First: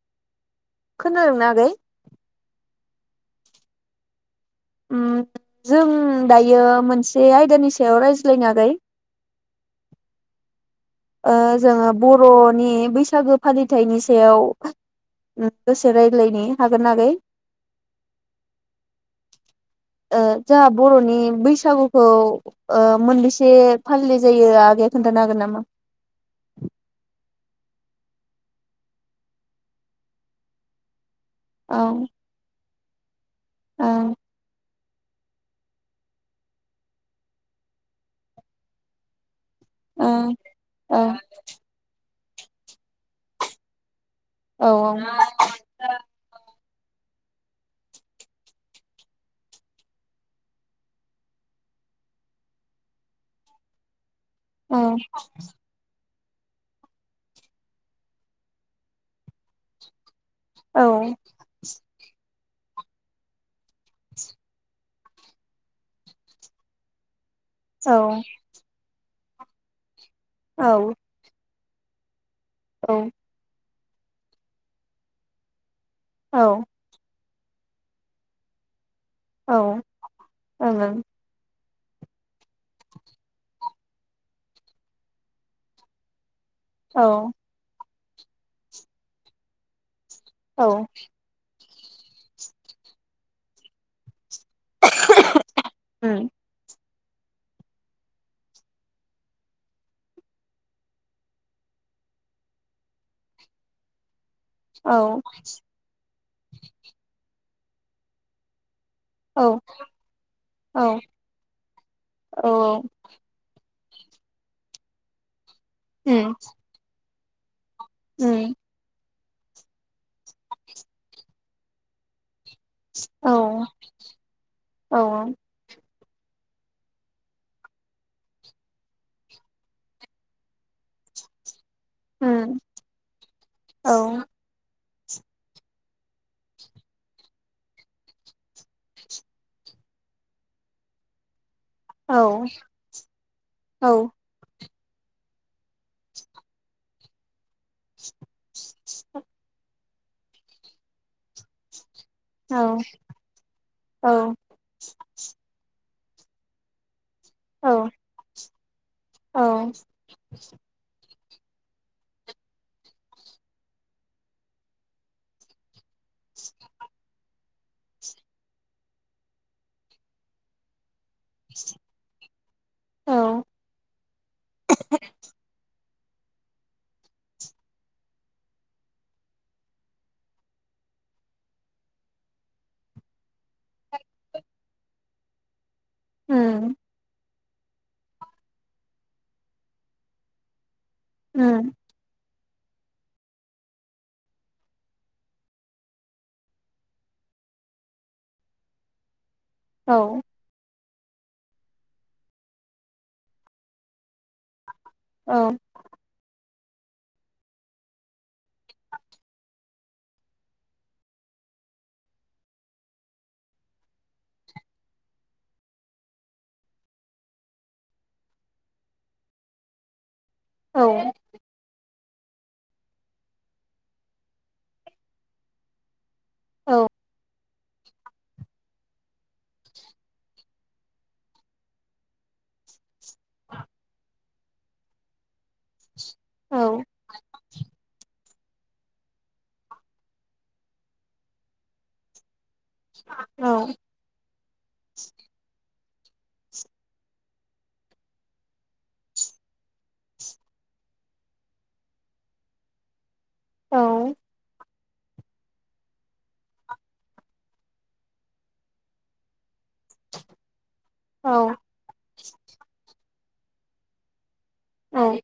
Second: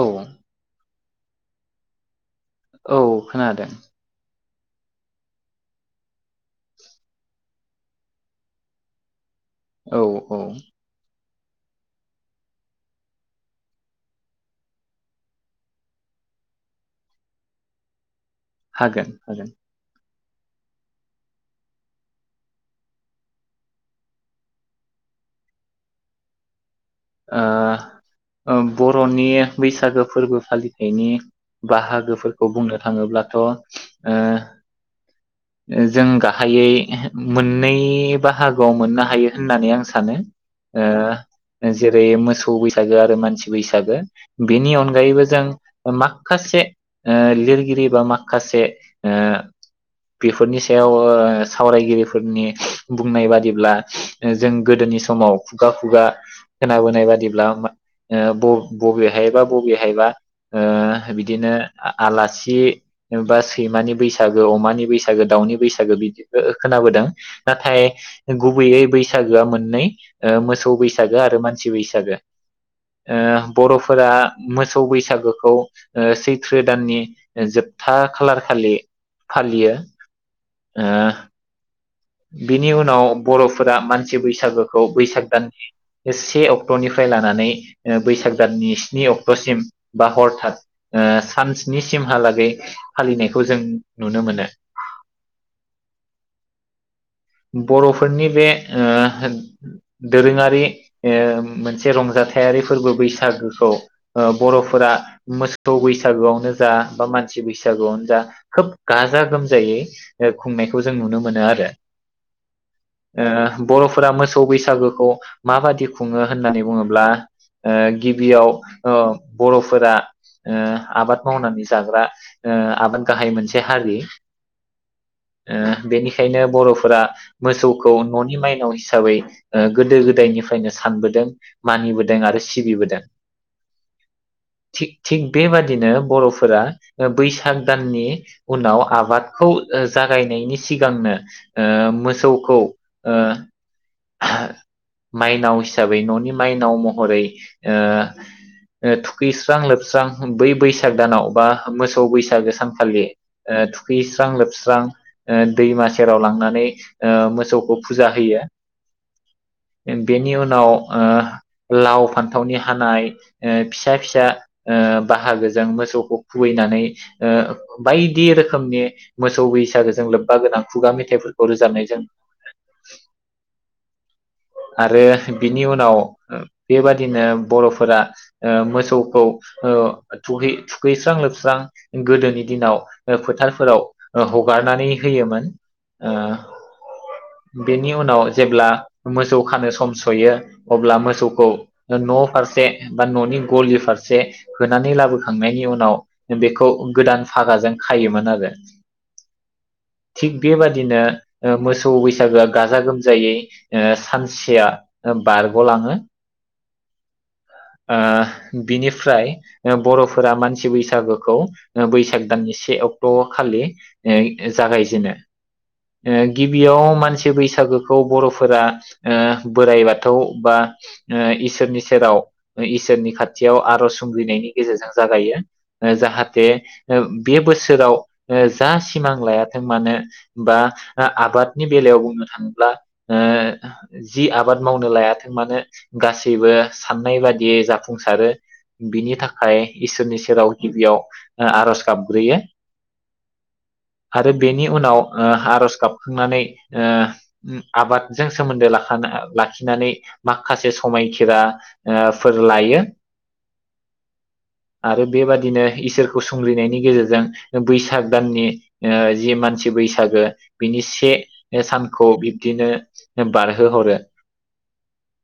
औ। खोनादोंनो आगै? औ खोनादों। उम जों दायो मोनसे आयदानि सायाव रायज्लायनो आगै। औ औ। ओ जोङो बरनि बैसागो फालिथाइनि सायाव उम दसे रायलायनि हागोन ना आगै। हागोन हागोन। ओ जोंहा बरनि बैसागुखौ ओ मोनबैसे फालिनाय जायो आगैया खोन्थानो हागोन नामा? ओ बरनि बैसागो फोरबो फालिथायनि औ बाहागोफोरखौ बुंनो थाङोब्ला थ ओ जों गाहायै मोननै बाहागोआव मोननो हायो। होननानै आं सानो ओं ओ ओं जेरै मोसौ बैसागो आरो मानसि बैसागो। बेनि अनगायैबो जों माखासे ओ लिरगिरि बा माखासे ओ बेफोरनि सायाव सावरायगिरिफोरनि बुंनाय बादिब्ला जों ओं गोदोनि समाव खुगा खुगा [inaudible] खोनाबोनाय बादिब्ला बबेहायबा बबेहायबा ओ औ बिदिनो आलासि हि नुबासि सैमानि बैसागो अमानि बैसागो। बैसागो दाउनि बैसागो बिदिखौ खोनाबोदों। नाथाय औ गुबैयै बैसाग गोआ मोननै ओ मोसौ औ बैसागो आरो मानसि बैसागो औ ओ बरफोर फोरा मोसौ बैसागोखौ ओ सैथ्रो औ दाननि जोबथा खालार खालि फालियो ओ बिनि उनाव बरफोरा मानसि बैसागोखौ बैसाग दाननि से अक्ट औ ओं औ क्टरनिफ्राय लानानै ओ बैसाग जाननि स्नि अक्टसिम बा हरथात औ ओ सानसे स्निसिमहालागै फालिनायखौ जों नुनो मोनो [unintelligible] बरफोरनि बे ओ दोरोङारि ओ मोनसे रंजाथायारि फोरबो बैसागोखौ ओ बरफोरा औ मोसौ बैसा सागुआवनो जा बा मानसि बैसागुआवनो जा खोब गाजा गोमजायै ओ खुंनायखौ जों औ नुनो मोनो आरो औ औ ओ बरफोरा मोसौ बैसागोखौ माबायदि खुङो उम होननानै बुङोब्ला ओ उम गिबियाव ओ बर फोरा ओ आबाद मावनानै जाग्रा ओ आबाद औ गाहाय मोनसे हारि औ ओ बेनिखायनो बर फोरा मोसौखौ ननि माइनाव हिसाबै ओ गोदो गोदायनिफ्रायनो सानबोदों मानिबोदों आरो उम सिबिबोदों औ थिग थिग बेबादिनो बर फोरा बैसाग दाननि उनाव आबादखौ जागायनायनि सिगांनो ओ औ मोसौखौ ओ औ माइनाव हिसाबै ननि माइनाव महरै ओ थुखैस्रां लोब सा बै बैसाग दानाव बा मोसां बैसागो सानखाालि ओ थुखैस्रां औ लोबस्रां ओ दैमासे सेराव लांनानै म [unintelligible] ओ मोसौखौ औ फुजा होयो औ बेनि उनाव ओ लाव फान्थावनि हानाय ओ फिसा फिसा ओ बाहागोजों मोसौखौ खुबैनानै ओ बायदि रोखोमनि मोसौ बैसागोजों लोब्बा गोनां खुगा मेथाइफोर खौ रोजानायजों औ आरो बिनि उनाव बेबादिनो बर फोरा ओ मोसौखौ ओ थुहै थुखैस्रां लोबस्रां गोदोनि दिनाव फोथारफोराव हगारनानै होयोमोन ओ होम बेनि उनाव जेब्ला मोसौ खानो सम सयो अब्ला मोसौखौ उम न फारसे फारसे बा ननि गलि फारसे होनानै लाबोखांनायनि उनाव बेखौ गोदान फागाजों खायोमोन आरो औ थिग बेबा बिदिनो मोसौ बैसागोआ गाजा गोमजायै ओ सानसेया औ बारग लाङो ओ बिनिफ्राय बर फोरा मानसि बैसागोखौ बैसाग दाननि से अक्ट खालि ओ जागायजेनो ओ गिबियाव मानसि बैसागोखौ बर फोरा ओ बोराय बाथौ बा औ ओ इसोरनि सेराव ओ इसोरनि खाथियाव आरज संग्रिनायनि गेजेरजों जागायो ओ जाहाथ थे औ ओ बे बोस सोराव ओ जा सिमां लायाथों मानो बा आबादनि बेलायाव बुंनो थाङोब्ला ओ जि आबाद मावनो लायाथों मानो गासैबो औ साननाय बा दि जाफुंसार आरो बिनि थाखाय इसोरनि सेराव गिबियाव आरज गाबग्रोयो आरो बेनि उनाव ओ आरज गाब नानै ओ आबादजों सोमोन्दो लाखा लाखिनानै माखासे समायखिरा ओ फोर लायो। औ आरो बेबादिनो इसोरखौ सुंग्रिनायनि गेजेरजों बैसाग दाननि ओ जि मान सि बैसागो बिनि से औ सानखौ बि दिनो बारहोहरो औ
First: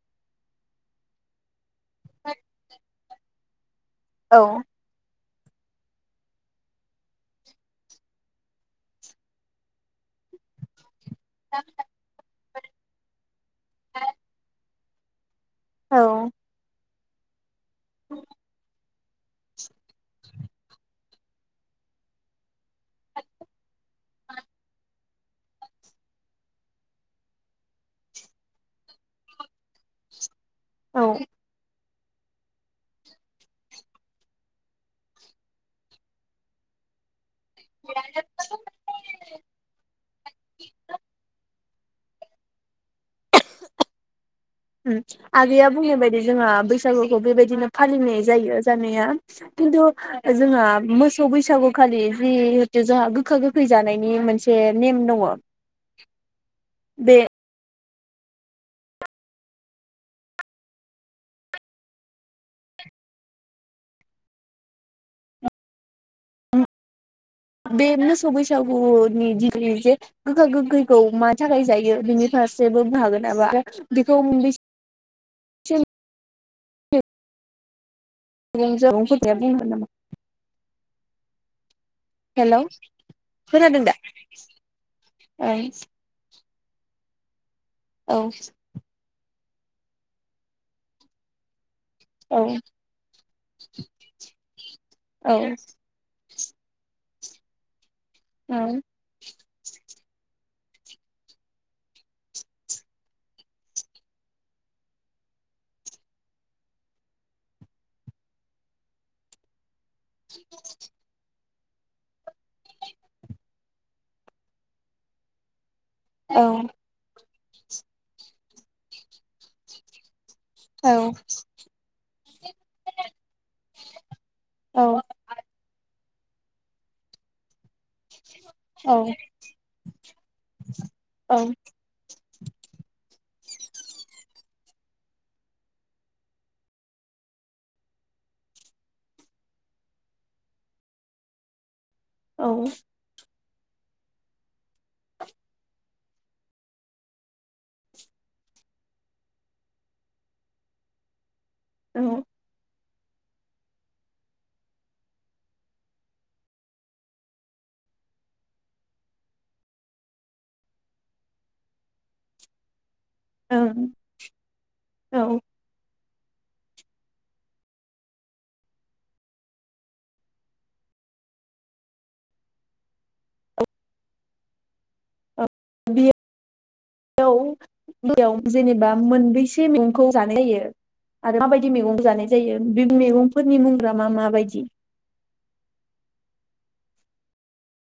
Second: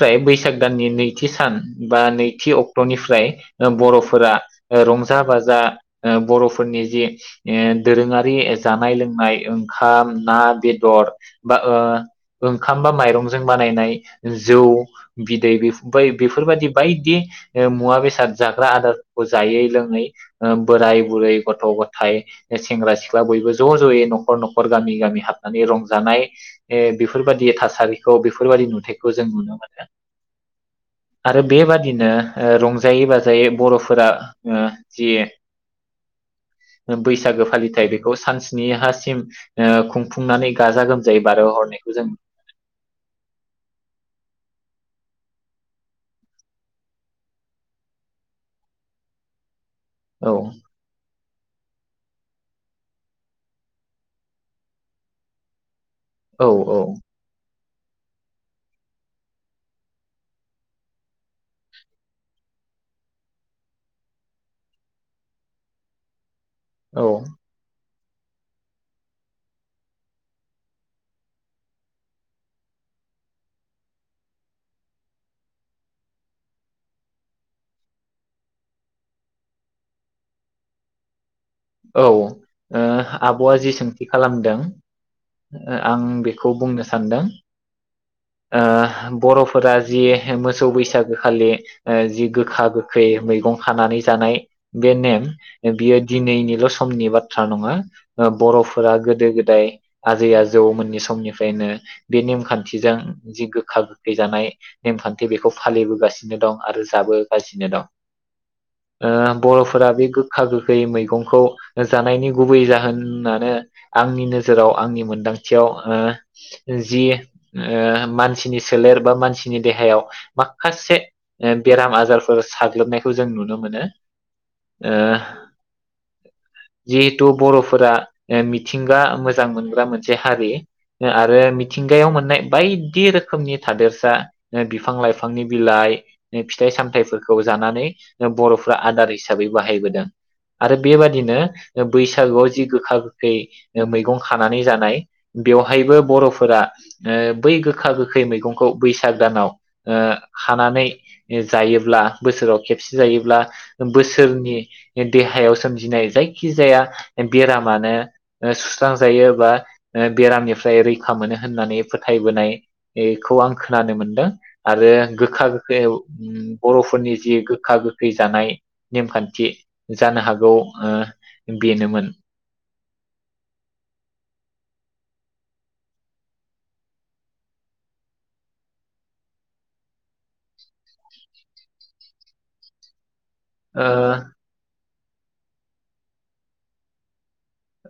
बै बैस साग दाननि नैथि सान बा नैथि अक्टनि फ्राय ओ बर'फोरा ओ रं जा बाजा ओ बर'फोरनि जि ओ दोरोङारि जानाय लोंनाय ओंखाम ना बेदर बा ओ ओंखाम बा माइरंजों बानायनाय जौ बिद दैै बै औ बेफोरबायदि बायदि ओ मुवा बेसाद जाग्रा आदारफोरखौ जायै लोङै ओ बोराय बुरै गथ' गथाय सेंग्रा सिख्ला बयबो ज' ज'यै नखर नखर गामि गामि हाबनानै रंजानाय ओ बेफोरबायदि थासारिखौ बेफोरबायदि नुथायाइखौ जों नुनो मोनगोन। उम आरो बेबा दिनो ओ रंजायै बाजायै बर'फोरा ओ जि बैसागो फालिथाय बेखौ सान स्निहासिम ओ खुंफुंनानै गाजा गोमजायै बारहो हरनाय जों ओम आगैया बुंनाय बायदि जोंहा बैसागुखौ बेबायदिनो फालिनाय जायो जानाया खिन्थु औ जोंहा मोस सौ बैसागुखालि जिहेथु जोंहा गोखा गोखै जानायनि मोनसे नेम दङ औ औ बे औ बे मोसौ बैसागुनि दिनै जे गोखा गोखैखौ मा थाखाय जायो बेनि फारसेबो बुं हागोन नामा बेखौ [unintelligible] सुबुंफोरनिया [unintelligible] बुंनो हागोन नामा? औ हेलौ औ आब'आ जि खोनादों दा सोंथि खालामदों ओं आं बेखौ खौ बुंनो सानदों औ ओ बर'फोरा जि मोसौ बैसागोखालि जि औ गोखा गोखै मैगं खानानै जानाय बे नेम औ बियो दिनैनि ल' समनि बाथ्रा नङा औ बर'फोरा गोदो-गोदाय आजै-आजै जौ मोननि समनिफ्रायनो बे नेमखान्थिजों जि गोखा गोखै जानाय नेमखान्थि बेखौ फालिबोगासिनो दं आरो जाबोगासिनो दं ओ बर' फोरा बे गोखा गोखै मैगंखौ जानायनि गुबै जाहोनानो आंनि नोजोराव आंनि मोनदांथियाव औ ओ जि ओ मानसिनि सोलेर बा मानसिनि देहायाव औ माखासे बेराम आजार ओ साग्लोबनायखौ जों नुनो मोनो ओ जिहेथु बर'फोरा ओ मिथिंगा मोजां मोनग्रा मोनसे हारि आरो मिथिंगायाव मोननाय बायदि रोखोमनि थादेरसा बिफां लाइफांनि बिलाइ फिथाइ सामथाइफोरखौ जानानै बर'फ्रा आदार हिसाबै बाहायबोदों आरो बेबाद दिनो औ बैसागुआव जि गोखा गोखै मैगं खानानै जानाय बेवहायबो बर'फोरा ओ बै गोखा गोखै मैगंखौ बैसाग दानाव ओ खानानै जायोब्ला बोसोराव खेबसे जायोब्ला बोसोरनि देहायाव सोम जिनाय जायखिजाया बेरामानो सुस्रांजायो बा ओ बेरामनिफ्राय रैखा मोनो होननानै फोथायबोनाय बेखौ आं औ खोनानो मोनदों आरो औ गोखा गोखै बर'फोरनि जि गोखा गोखै जानाय नेमखान्थि जानो हागौ ओ बेनोमोन। बे [unintelligible] जेनेबा मोनबैसे मैगंखौ जानाय जायो आरो माबायदि मैगं जानाय जायो बे मैगं फोरनि ओ मुंग्रा मा माबायदि?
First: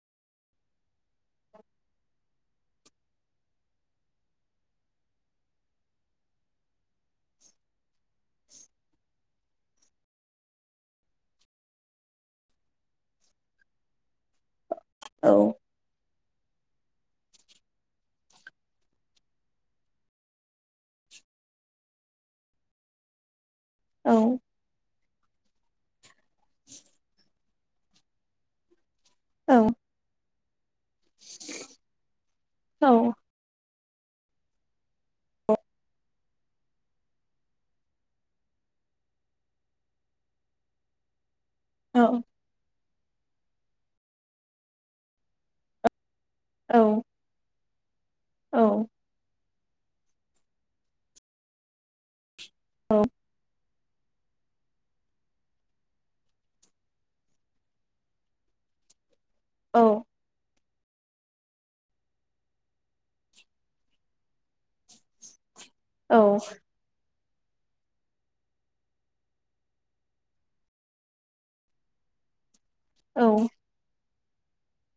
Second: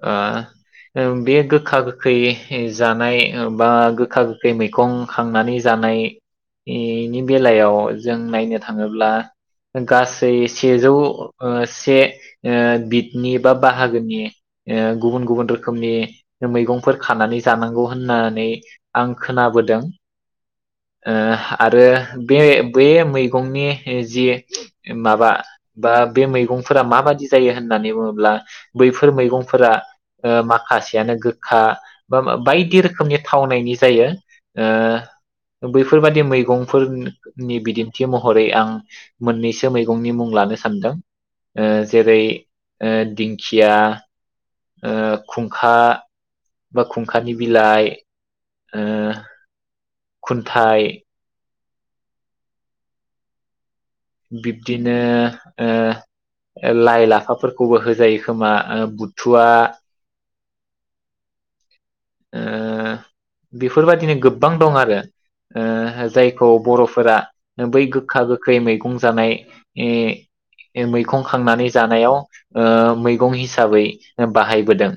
ओ बे गोखा गोखै जानाय बा गोखा गोखै मैगं खांनानै जानाय इनि बेलायाव जों नायनो थाङोब्ला गासै सेजौ ओ से ओ बिदनि बा बाहागोनि ओ गुबुन औ गुबुन रोखोमनि मैगंफोर खानानै जानांगौ होननानै आं खोनाबोदों ओ आरो बे बेै गंनि जि माबा बा बे मैगंफोरा माबादि? जायो होननानै बुङोब्ला बैफोर मै औ फोरा ओ मा माखासेयानो गोखा बा बाय बायदि औ रोखोमनि थावनायनि जायो ओ बैफोरबादि मैगं फोरनि बिदिन्थि महरै आं मोननैसो मैगंनि मुं लानो सानदों। ओ औ जेरै ओ दिंखिया ओ खुंखा बा औ खुंखानि बिलाइ ओ औ खुनथाय औ। बिब्दिनो ओ लाइ लाफाफोरखौबो होजायो खोमा ओ बुद थुवा औ ओ बेफोर बायदिनो गोबां दं आरो। ओ औ जायखौ बर'फोरा बै गोखा गोखै मैगं जानाय इ मैखं खांनानै जानायाव ओ मैगं औ हिसाबै बाहायबोदों।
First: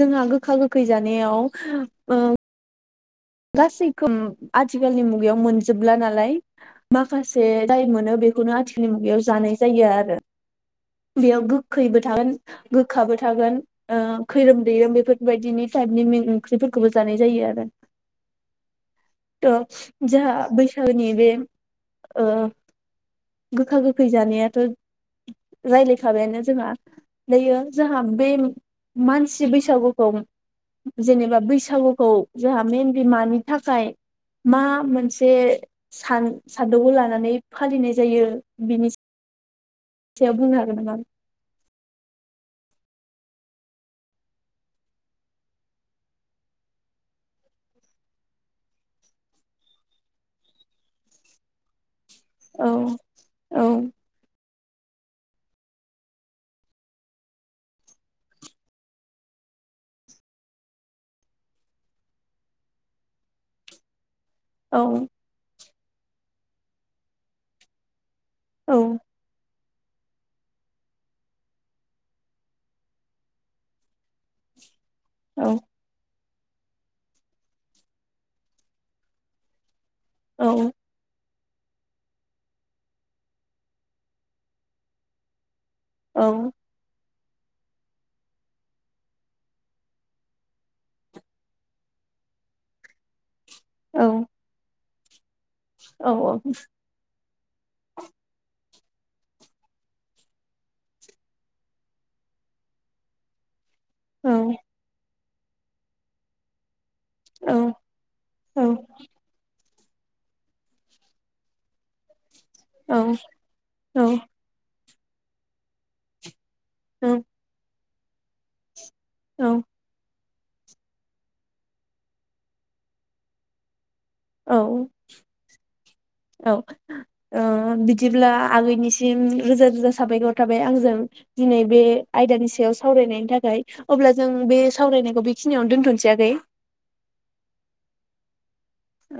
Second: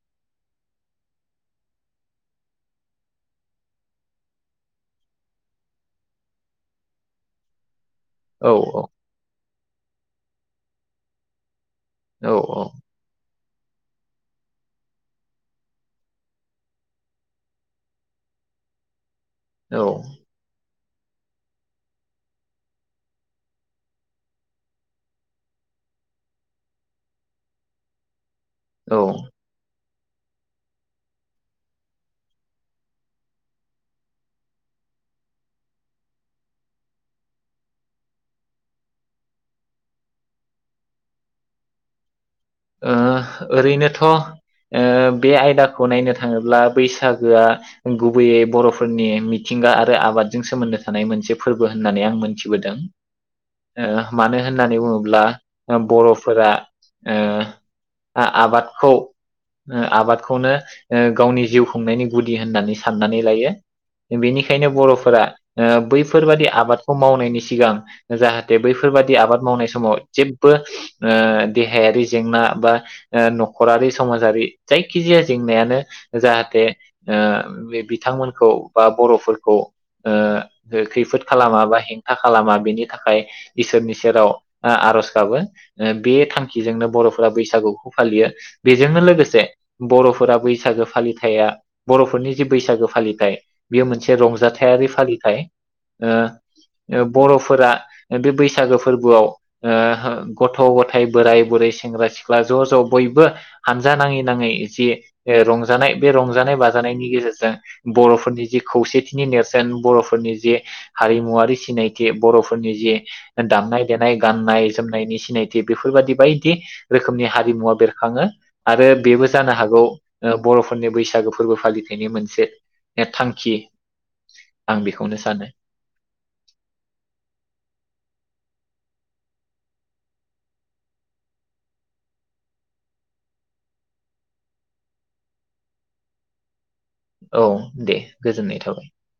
जोंहा गोखा-गोखै जानायाव ओ गासैखौ आथिखालनि मुगायाव मोनजोबला नालाय माखासे जाय मोनो औ बेखौनो आथिखालनि मुगायाव जानाय जायो आरो बेयाव गो खैबो औ थागोन गोखाबो थागोन ओ खैरोम दैैरोम बेफोरबायदिनि टाइपनि मैगं ओंख्रिफोरखौबो जानाय जायो आरो थ औ जाहा बै गोदोनि बे ओ गोखा गोखै जानायाथ रायज्लाय खाबायानो जोंहा दायो जोंहा बे औ ओ मानसि बैसागु खौ जेनेबा बैसागुखौ जोंहा मेन मानि थाखाय मा मोनसे सान सान्दौखौ लानानै फालिनाय जायो बिनि थिया बुंनो हागोन नामा? ओ ओरैनोथ' ओ बे आयदाखौ नायनो थाङोब्ला बैसागोआ गुबैयै बर'फोरनि मिथिंगा आरो आबादजों सोमोन्दो थानाय मोनसे फोरबो होननानै आं मोनथिबोदों औ औ ओ मानो होननानै बुङोब्ला ओ बर'फोरा ओ आ-आबादखौ ओम आबादखौनो गावनि जिउ खुंनायनि गुदि होननानै साननानै लायो। बेनिखायनो औ बर'फोरा ओ बैफोरबादि आबादखौ मावनायनि सिगां जाहाथे औ बैफोरबायाददि आबाद मावनाय स समाव जेबबो ओ देहायारि जेंना बा ओ न'खरारि समाजारि जायखिजाया औ जेंनायानो जाहाथे ओ बे बिथांमोनखौ बा बर'फोरखौ ओ औ बे खैफोद खालामा बा हेंथा खालामा बेनि थाखाय इसोरनि सेराव आ-आरज गाबो। ओ बे औ थांखिजोंनो बर'फोरा बैसागुखौ फालियो। बेजोंनो लोगोसे बर'फोरा बैसागो फालिथाया बर'फोरनि जि बैसागो फालिथाय बियो औ मोनसे रंजाथारि फो फालिथाय ओ औ औ ओ बर'फोरा ओ बे बैसागो फोरबोआव ओ हो गथ'-गथाय बोराय-बुरै सेंग्रा-सिख्ला ज' ज' बयबो हानजा नाङै औ नाङै एसे बे रंजानाय बे रंजानाय बाज नि औ गेजेरजों बर'फोरनि जि खौसेथिनि नेरस देन बर'फोरनि जे हारिमुवारि सिनायथि बर'फो फोरनि जे दामनाय देनाय गान्नाय जोमनायनि सिनायथि बेफोरबादि बाय दि रोखोमनि हारिमुवा बेरखा खाङो। आरो बेबो औ जानो हागौ ओ बर'फोरनि बैसागो फोरबो फालिथायनि मोनसे थांखि औ आं बेखौनो सानो औ ओ बिदिब्ला आगैनिसिम रोजा रोजा साबायखर थाबाय आंजों दिनै बे आयदानि सायाव सावरायनायनि थाखाय अब्ला जों बे सावरायनायखौ बेखिनियावनो दोनथसौय आगै। औ दे गोजोननाय थाबाय। औ